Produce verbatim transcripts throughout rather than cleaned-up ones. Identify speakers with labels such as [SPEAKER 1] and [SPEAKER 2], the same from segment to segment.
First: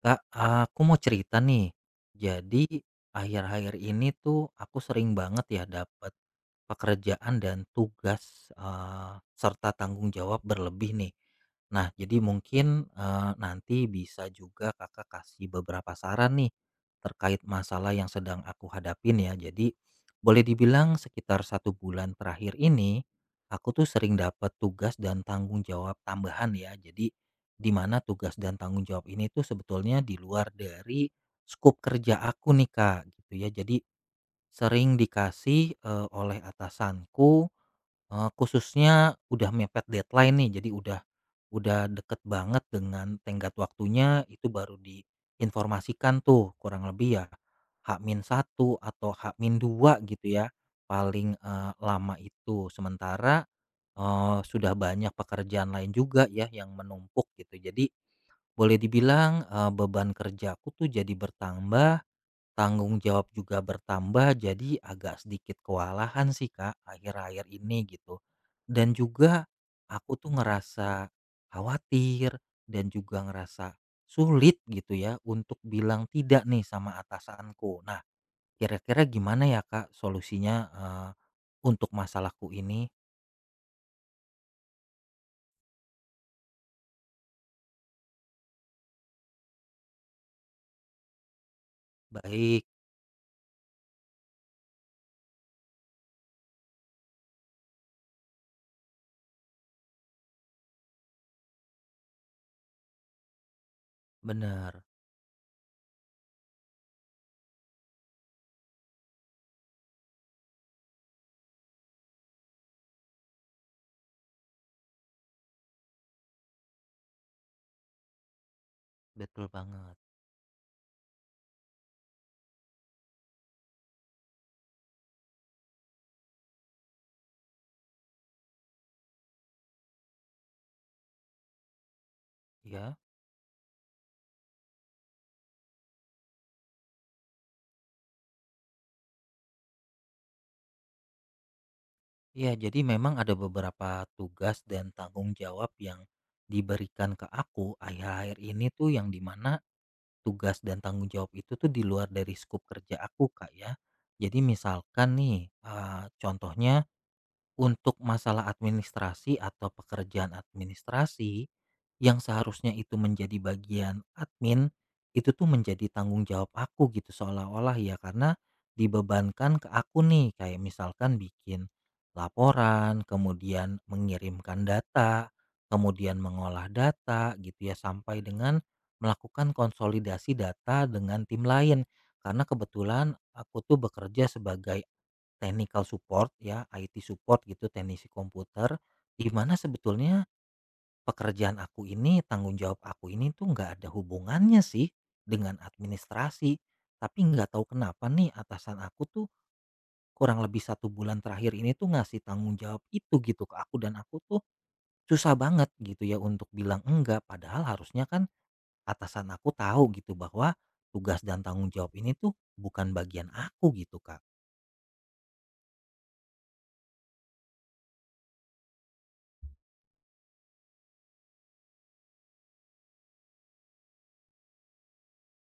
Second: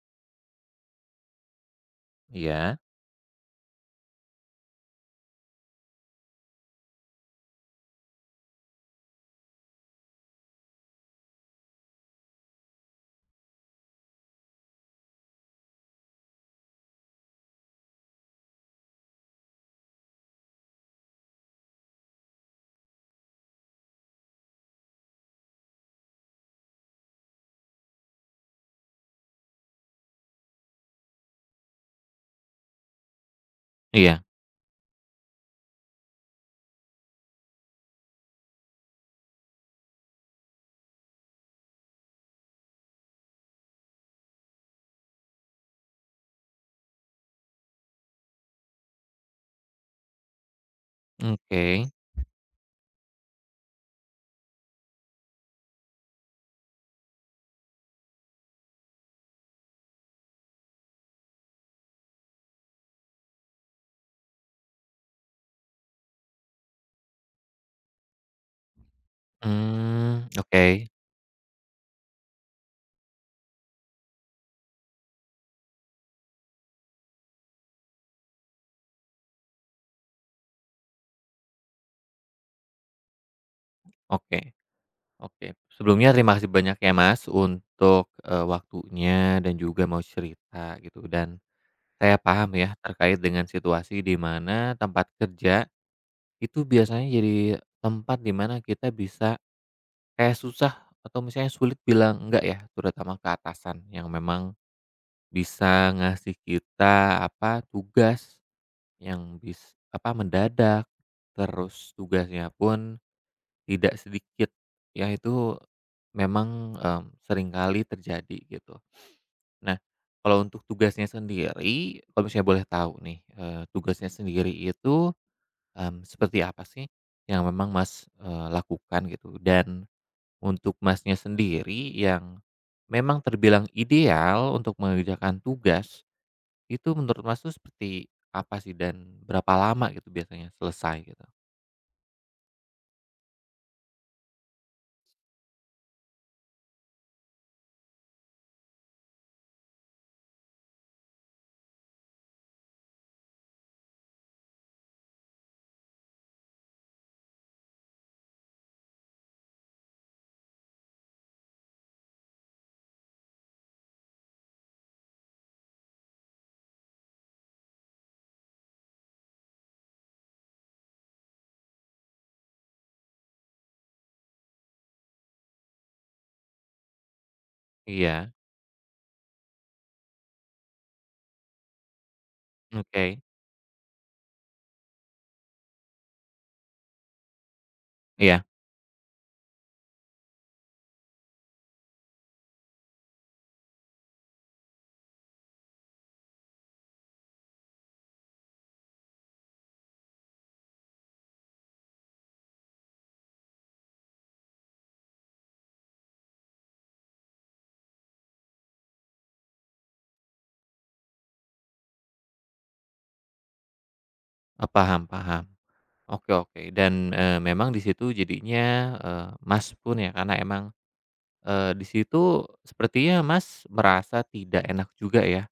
[SPEAKER 1] Kak, ah, aku mau cerita nih. Jadi
[SPEAKER 2] Iya
[SPEAKER 1] akhir-akhir ini tuh aku sering banget ya dapat pekerjaan dan tugas eh, serta tanggung jawab berlebih nih. Nah, jadi mungkin eh, nanti bisa juga Kakak kasih beberapa saran nih terkait masalah yang sedang aku hadapin ya. Jadi boleh dibilang sekitar satu bulan terakhir ini aku tuh sering dapat tugas dan tanggung jawab tambahan ya. Jadi di mana tugas dan tanggung jawab ini tuh sebetulnya di luar dari skup kerja aku nih, Kak, gitu ya. Jadi
[SPEAKER 2] iya,
[SPEAKER 1] sering dikasih, eee, oleh atasanku, eee, khususnya udah mepet deadline nih, jadi udah udah deket banget dengan tenggat waktunya, itu baru diinformasikan tuh kurang lebih ya h satu atau h dua gitu ya, paling,
[SPEAKER 2] oke,
[SPEAKER 1] eee, lama itu. Sementara, eee, sudah banyak pekerjaan lain juga ya yang menumpuk gitu. Jadi boleh dibilang, eee, beban kerjaku tuh jadi bertambah, tanggung jawab juga bertambah, jadi agak sedikit kewalahan sih, Kak, akhir-akhir ini gitu. Dan juga aku
[SPEAKER 2] mmm,
[SPEAKER 1] tuh
[SPEAKER 2] oke
[SPEAKER 1] ngerasa khawatir dan juga ngerasa sulit gitu ya untuk bilang tidak nih sama atasanku. Nah, kira-kira gimana ya, Kak, solusinya, eee, untuk masalahku ini?
[SPEAKER 2] oke oke. Sebelumnya terima kasih banyak ya Mas untuk, eee, waktunya dan juga mau cerita gitu dan saya paham
[SPEAKER 1] Baik.
[SPEAKER 2] ya terkait dengan situasi di mana tempat kerja itu biasanya jadi tempat di mana kita bisa kayak susah atau misalnya sulit bilang enggak ya, terutama ke atasan yang memang
[SPEAKER 1] Benar.
[SPEAKER 2] bisa ngasih kita, apa, tugas Yang bis apa, mendadak, terus tugasnya pun tidak sedikit, ya itu memang, mmm, seringkali terjadi gitu.
[SPEAKER 1] Betul
[SPEAKER 2] Nah,
[SPEAKER 1] banget,
[SPEAKER 2] kalau untuk tugasnya sendiri, kalau misalnya boleh tahu nih, eee, tugasnya sendiri itu, mmm, seperti apa sih yang memang Mas, eee, lakukan gitu? Dan untuk Masnya sendiri yang
[SPEAKER 1] ya.
[SPEAKER 2] memang terbilang ideal untuk mengerjakan tugas itu menurut Mas tuh seperti apa sih dan berapa lama gitu biasanya selesai gitu?
[SPEAKER 1] Iya, jadi memang ada beberapa tugas dan tanggung jawab yang diberikan ke aku akhir-akhir ini tuh yang dimana tugas dan tanggung jawab itu tuh di luar dari skup kerja aku, kak, ya. Jadi misalkan nih, eh, contohnya untuk masalah administrasi atau pekerjaan administrasi, yang seharusnya itu menjadi bagian admin, itu tuh menjadi tanggung jawab aku gitu seolah-olah ya karena dibebankan ke aku nih kayak misalkan bikin laporan, kemudian mengirimkan data, kemudian mengolah data gitu ya sampai
[SPEAKER 2] Iya,
[SPEAKER 1] dengan melakukan konsolidasi data dengan tim lain karena kebetulan
[SPEAKER 2] oke.
[SPEAKER 1] aku tuh bekerja sebagai Technical support ya, I T support gitu, teknisi
[SPEAKER 2] Iya,
[SPEAKER 1] komputer, di mana sebetulnya pekerjaan aku ini, tanggung jawab aku ini tuh nggak ada hubungannya sih dengan administrasi. Tapi nggak tahu kenapa nih atasan aku tuh kurang lebih satu bulan terakhir ini tuh ngasih tanggung jawab itu gitu ke aku dan aku tuh susah banget gitu ya untuk bilang enggak. Padahal harusnya kan atasan aku tahu gitu bahwa tugas dan tanggung jawab ini tuh bukan bagian aku gitu, Kak.
[SPEAKER 2] eee, paham paham. Oke oke dan, eee, memang di situ jadinya, eee, Mas pun ya karena emang, eee, di situ sepertinya Mas merasa tidak enak juga ya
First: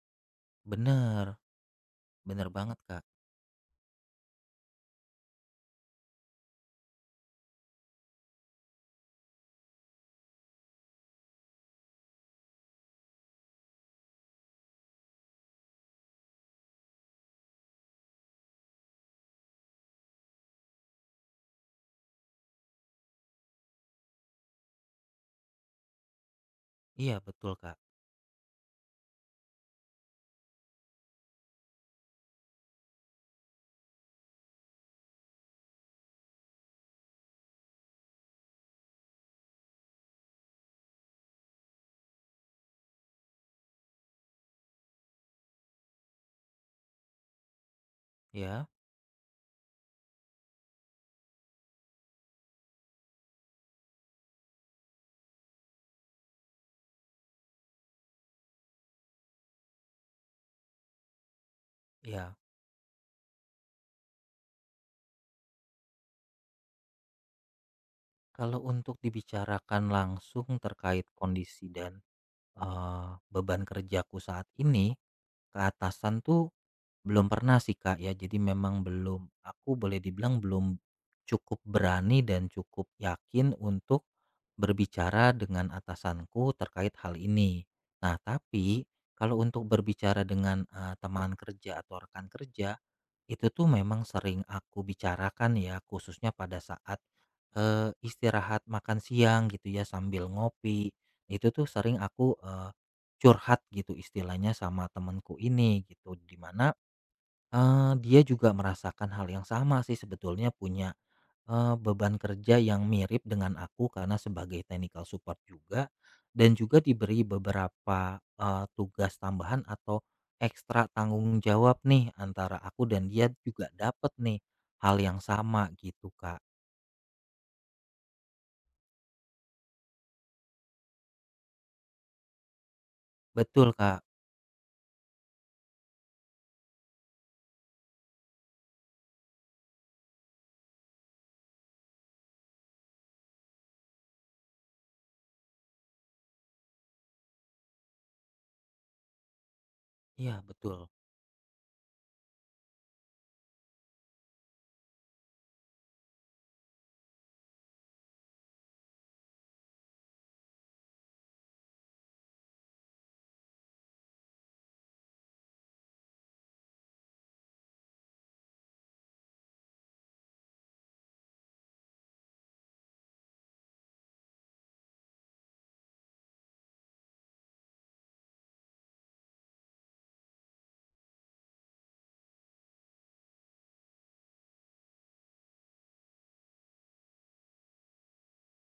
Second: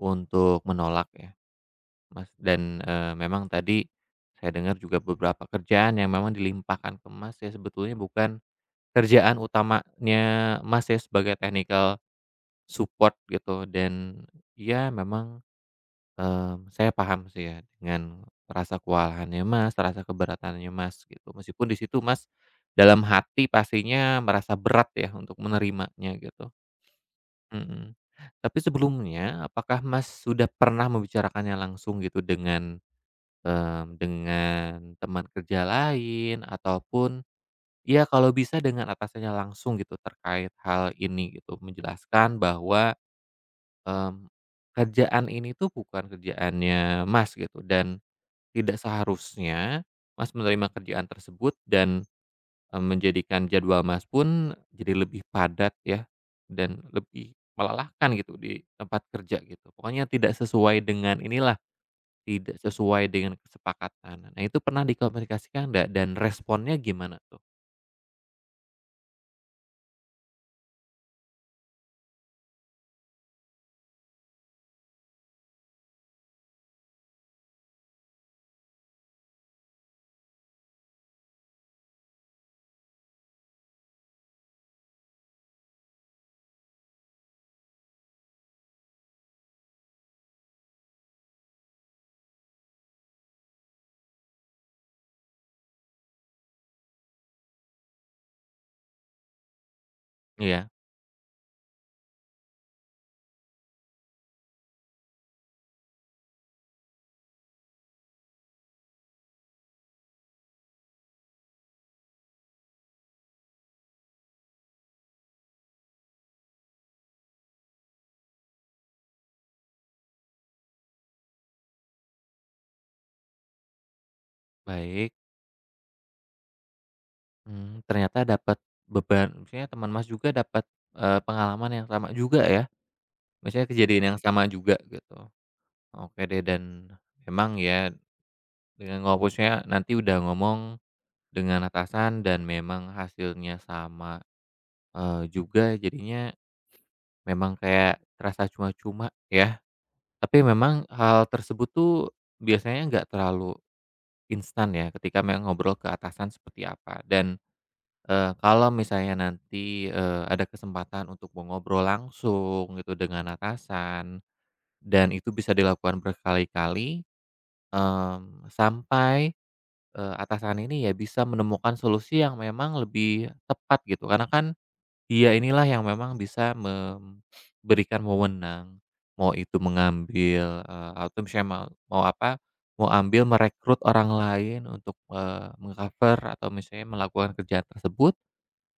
[SPEAKER 2] untuk menolak
[SPEAKER 1] Bener,
[SPEAKER 2] ya, Mas,
[SPEAKER 1] bener banget,
[SPEAKER 2] dan,
[SPEAKER 1] Kak.
[SPEAKER 2] eee, memang tadi saya dengar juga beberapa kerjaan yang memang dilimpahkan ke Mas ya sebetulnya bukan kerjaan utamanya Mas ya sebagai technical Support gitu dan ya memang, mmm, saya paham sih ya dengan rasa kewalahannya Mas, rasa keberatannya Mas gitu. Meskipun di situ Mas dalam hati pastinya merasa berat ya untuk menerimanya gitu,
[SPEAKER 1] Iya, betul, Kak.
[SPEAKER 2] mhm. Tapi sebelumnya apakah Mas sudah pernah membicarakannya langsung gitu dengan, mmm, dengan teman kerja lain ataupun ya kalau bisa dengan atasannya langsung gitu terkait hal ini gitu, menjelaskan bahwa Mmm, kerjaan ini tuh bukan kerjaannya Mas gitu dan
[SPEAKER 1] Ya,
[SPEAKER 2] tidak seharusnya Mas menerima kerjaan tersebut dan, eee, menjadikan jadwal Mas pun jadi lebih padat ya dan lebih melelahkan gitu di tempat kerja gitu. Pokoknya tidak sesuai dengan inilah,
[SPEAKER 1] ya.
[SPEAKER 2] tidak sesuai dengan kesepakatan. Nah itu pernah dikomunikasikan nggak dan responnya gimana tuh?
[SPEAKER 1] Kalau untuk dibicarakan langsung terkait kondisi dan, eee, beban kerjaku saat ini, ke atasan tuh belum pernah sih, Kak, ya, jadi memang belum aku boleh dibilang belum cukup berani dan cukup yakin untuk berbicara dengan atasanku terkait hal ini. Nah tapi, kalau untuk berbicara dengan, eee, teman kerja atau rekan kerja, itu tuh memang sering aku bicarakan ya, khususnya pada saat, eee, istirahat makan siang gitu ya, sambil
[SPEAKER 2] Iya,
[SPEAKER 1] ngopi. Itu tuh sering aku, eee, curhat gitu istilahnya sama temenku ini gitu, di mana dia juga merasakan hal yang sama sih sebetulnya, punya Eee, beban kerja yang mirip dengan aku karena sebagai technical support juga dan juga diberi beberapa, eee, tugas tambahan atau ekstra tanggung jawab nih, antara aku dan dia juga dapat nih hal
[SPEAKER 2] baik.
[SPEAKER 1] yang sama gitu, Kak.
[SPEAKER 2] Mmm, ternyata dapat beban maksudnya teman Mas juga dapat, eee, pengalaman yang sama juga ya? Maksudnya
[SPEAKER 1] Betul, Kak.
[SPEAKER 2] kejadian yang sama juga gitu. Oke deh dan memang ya dengan ngopusnya nanti udah ngomong dengan atasan dan memang hasilnya sama, eee, juga jadinya memang kayak terasa cuma-cuma ya. Tapi
[SPEAKER 1] Iya,
[SPEAKER 2] memang
[SPEAKER 1] betul.
[SPEAKER 2] hal tersebut tuh biasanya nggak terlalu instan ya ketika memang ngobrol ke atasan seperti apa dan, eee, kalau misalnya nanti, eee, ada kesempatan untuk mau ngobrol langsung gitu dengan atasan dan itu bisa dilakukan berkali-kali Mmm, sampai, eee, atasan ini ya bisa menemukan solusi yang memang lebih tepat gitu, karena kan dia inilah yang memang bisa memberikan wewenang, mau itu mengambil, eee, atau misalnya mau mau apa, mau ambil merekrut orang lain untuk, eee, meng atau misalnya melakukan kerjaan tersebut,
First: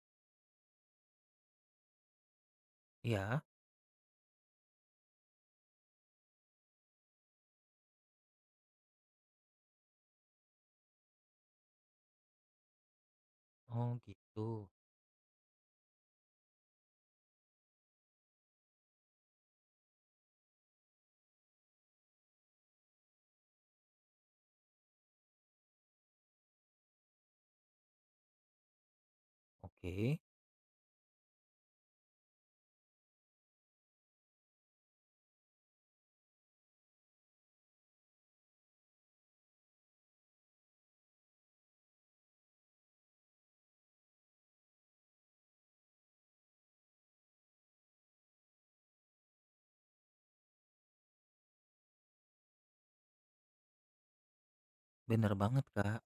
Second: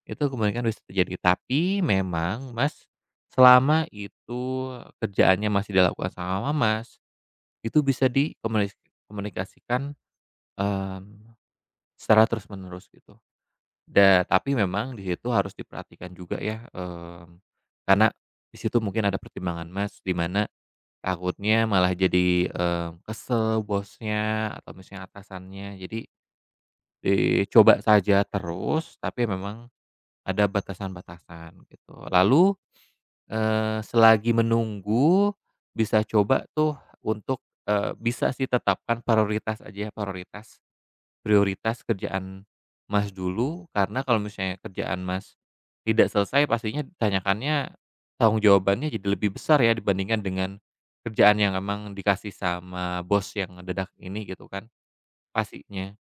[SPEAKER 2] itu kemungkinan bisa terjadi. Tapi memang Mas,
[SPEAKER 1] Iya.
[SPEAKER 2] selama itu kerjaannya masih dilakukan sama Mas, itu bisa dikomunikasikan Mmm, secara terus-menerus gitu.
[SPEAKER 1] Oh,
[SPEAKER 2] Da tapi
[SPEAKER 1] gitu.
[SPEAKER 2] memang di situ harus diperhatikan juga ya, mmm, karena di situ mungkin ada pertimbangan Mas, di mana takutnya malah jadi, mmm, kesel bosnya atau misalnya atasannya. Jadi dicoba saja terus, tapi memang
[SPEAKER 1] Oke.
[SPEAKER 2] ada batasan-batasan gitu. Lalu, eee, selagi menunggu bisa coba tuh untuk, eee, bisa sih tetapkan prioritas aja ya, prioritas Prioritas kerjaan Mas dulu, karena kalau misalnya kerjaan Mas tidak selesai pastinya ditanyakannya tanggung jawabannya jadi lebih besar ya dibandingkan dengan kerjaan yang emang dikasih sama bos yang mendadak ini gitu kan,
[SPEAKER 1] Bener banget,
[SPEAKER 2] pastinya.
[SPEAKER 1] Kak.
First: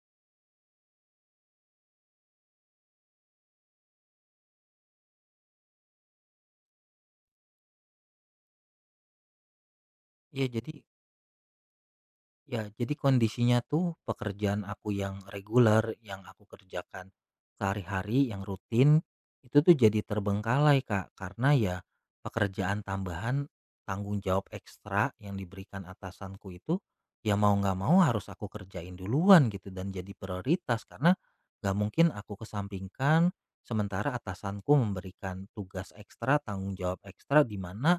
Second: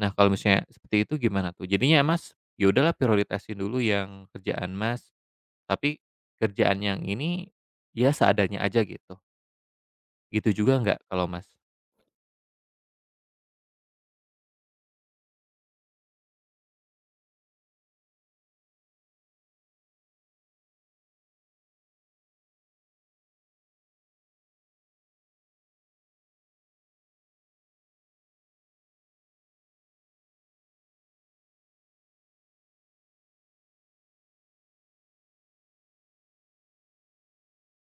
[SPEAKER 2] Nah kalau misalnya seperti itu gimana tuh? Jadinya Mas, ya udahlah prioritasin dulu yang kerjaan Mas, tapi kerjaan yang ini ya seadanya aja gitu.
[SPEAKER 1] Iya,
[SPEAKER 2] Gitu
[SPEAKER 1] jadi.
[SPEAKER 2] juga nggak kalau Mas?
[SPEAKER 1] Ya, jadi kondisinya tuh pekerjaan aku yang reguler, yang aku kerjakan sehari-hari, yang rutin, itu tuh jadi terbengkalai, Kak, karena ya pekerjaan tambahan, tanggung jawab ekstra yang diberikan atasanku itu, ya mau nggak mau harus aku kerjain duluan gitu dan jadi prioritas karena nggak mungkin aku kesampingkan sementara atasanku memberikan tugas ekstra, tanggung jawab ekstra di mana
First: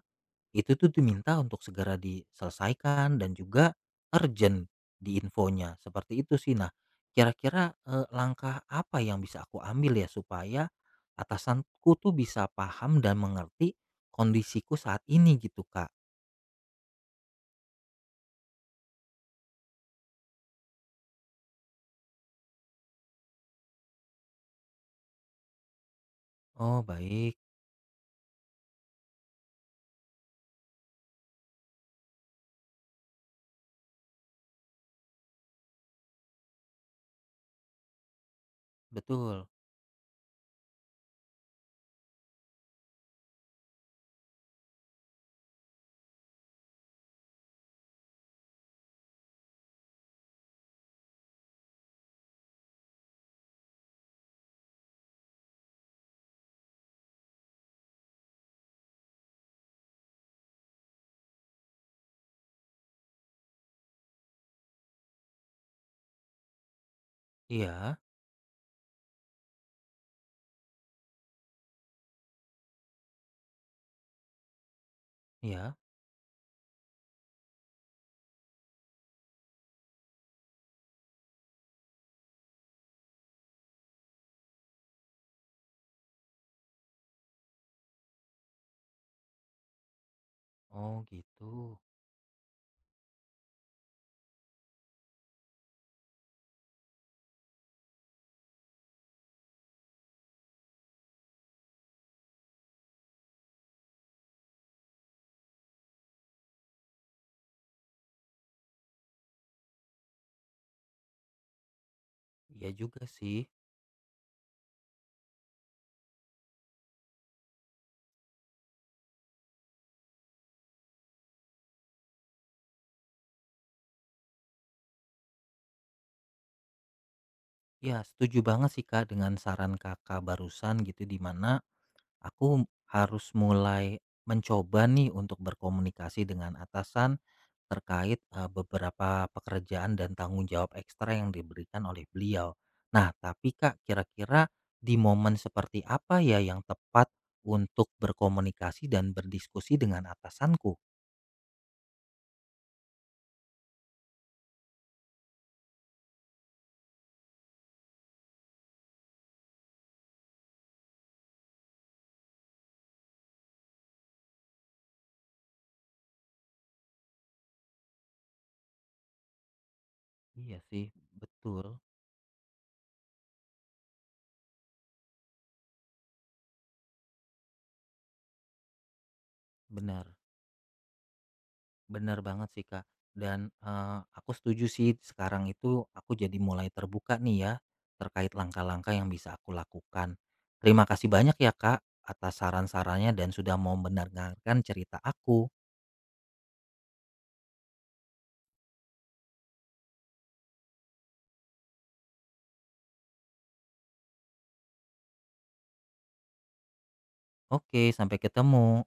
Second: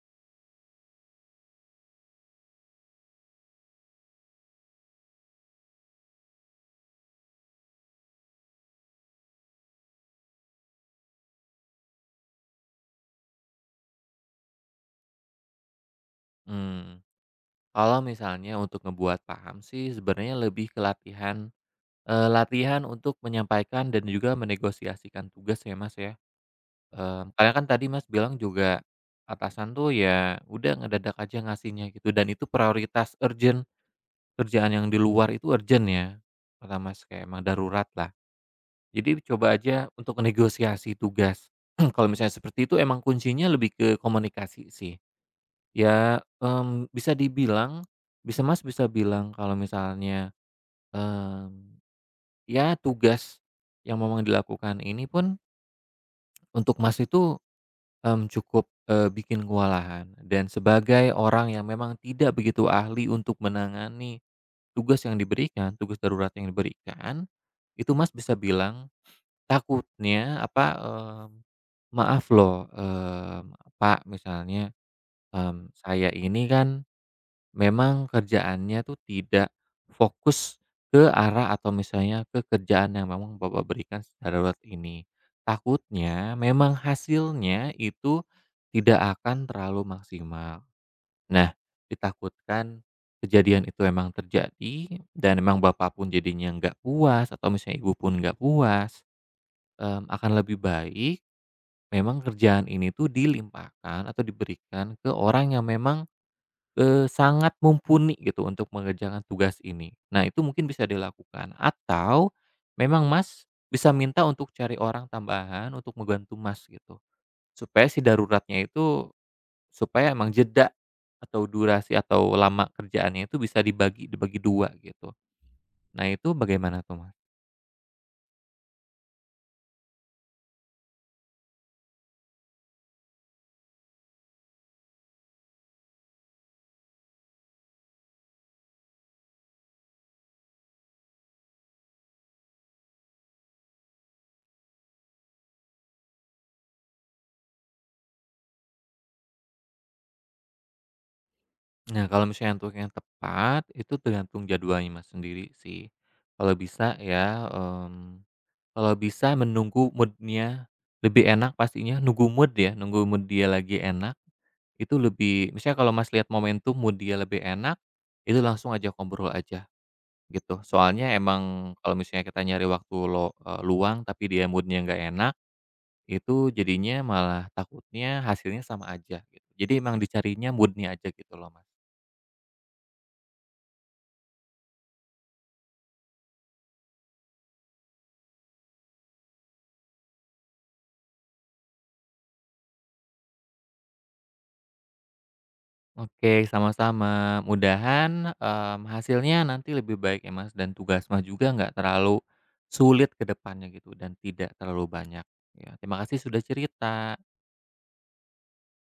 [SPEAKER 1] itu tuh diminta untuk segera diselesaikan dan juga urgent di infonya, seperti itu sih. Nah, kira-kira, eee, langkah apa yang bisa aku ambil ya supaya atasanku tuh bisa paham dan mengerti kondisiku saat ini gitu, Kak?
[SPEAKER 2] Mmm, kalau misalnya untuk ngebuat paham sih sebenarnya lebih ke latihan Eee, latihan untuk menyampaikan dan juga menegosiasikan tugas ya, Mas, ya.
[SPEAKER 1] Oh,
[SPEAKER 2] Eee,
[SPEAKER 1] baik,
[SPEAKER 2] karena kan tadi Mas bilang juga atasan tuh ya udah ngedadak aja ngasihnya gitu dan itu prioritas urgent, kerjaan yang di luar itu urgent ya, kata Mas, kayak emang darurat lah. Jadi
[SPEAKER 1] betul.
[SPEAKER 2] coba aja untuk negosiasi tugas. Kalau misalnya seperti itu emang kuncinya lebih ke komunikasi sih. Ya, mmm, bisa dibilang bisa Mas bisa bilang kalau misalnya, mmm Ya tugas yang memang dilakukan ini pun untuk Mas itu, mmm, cukup, eee, bikin kewalahan dan sebagai orang yang memang tidak begitu ahli untuk menangani tugas yang diberikan, tugas darurat yang diberikan, itu
[SPEAKER 1] Iya,
[SPEAKER 2] Mas bisa bilang takutnya apa, eee, "Maaf loh, eee, Pak," misalnya, mmm,
[SPEAKER 1] iya.
[SPEAKER 2] "saya ini kan" Memang kerjaannya tuh tidak fokus ke arah atau misalnya ke kerjaan yang memang Bapak berikan secara darurat ini. Takutnya memang hasilnya itu tidak akan terlalu maksimal.
[SPEAKER 1] Oh, gitu.
[SPEAKER 2] Nah, ditakutkan kejadian itu memang terjadi dan memang Bapak pun jadinya nggak puas atau misalnya Ibu pun nggak puas, mmm, akan lebih baik memang kerjaan ini tuh dilimpahkan atau diberikan ke orang yang memang Eee, sangat mumpuni gitu untuk mengerjakan tugas ini. Nah, itu mungkin bisa dilakukan atau
[SPEAKER 1] Iya juga
[SPEAKER 2] memang
[SPEAKER 1] sih.
[SPEAKER 2] Mas bisa minta untuk cari orang tambahan untuk membantu Mas gitu. Supaya si daruratnya itu supaya emang jeda atau durasi atau lama kerjaannya itu bisa dibagi dibagi dua gitu. Nah, itu bagaimana tuh, Mas?
[SPEAKER 1] Ya, setuju banget sih, Kak, dengan saran Kakak barusan gitu, di mana aku harus mulai mencoba nih untuk berkomunikasi dengan atasan terkait eh, beberapa pekerjaan dan tanggung jawab ekstra yang diberikan oleh beliau. Nah, tapi Kak, kira-kira di momen seperti apa ya yang tepat untuk berkomunikasi dan berdiskusi dengan atasanku?
[SPEAKER 2] Nah, kalau misalnya untuk yang tepat itu tergantung jadwalnya Mas sendiri sih. Kalau bisa ya, mmm Kalau bisa menunggu mood-nya lebih enak pastinya, nunggu mood ya, nunggu mood dia lagi enak, itu lebih misalnya kalau Mas lihat momentum mood dia lebih enak, itu langsung aja ngobrol aja
[SPEAKER 1] Iya
[SPEAKER 2] gitu.
[SPEAKER 1] sih,
[SPEAKER 2] Soalnya
[SPEAKER 1] betul,
[SPEAKER 2] emang kalau misalnya kita nyari waktu lo eee, luang tapi dia moodnya nya nggak enak, itu jadinya malah takutnya hasilnya sama aja gitu. Jadi emang
[SPEAKER 1] benar.
[SPEAKER 2] dicarinya moodnya aja gitu loh, Mas.
[SPEAKER 1] Bener banget sih, Kak. Dan, eee, aku setuju sih sekarang itu aku jadi mulai terbuka nih ya, terkait langkah-langkah yang bisa aku lakukan. Terima kasih banyak ya, Kak, atas saran-sarannya dan sudah mau mendengarkan cerita aku.
[SPEAKER 2] Oke, sama-sama. Mudahan, mmm, hasilnya nanti lebih baik ya, Mas, dan tugas Mas juga nggak terlalu sulit ke depannya gitu dan tidak terlalu banyak. Ya, terima kasih sudah cerita.
[SPEAKER 1] Oke, sampai ketemu.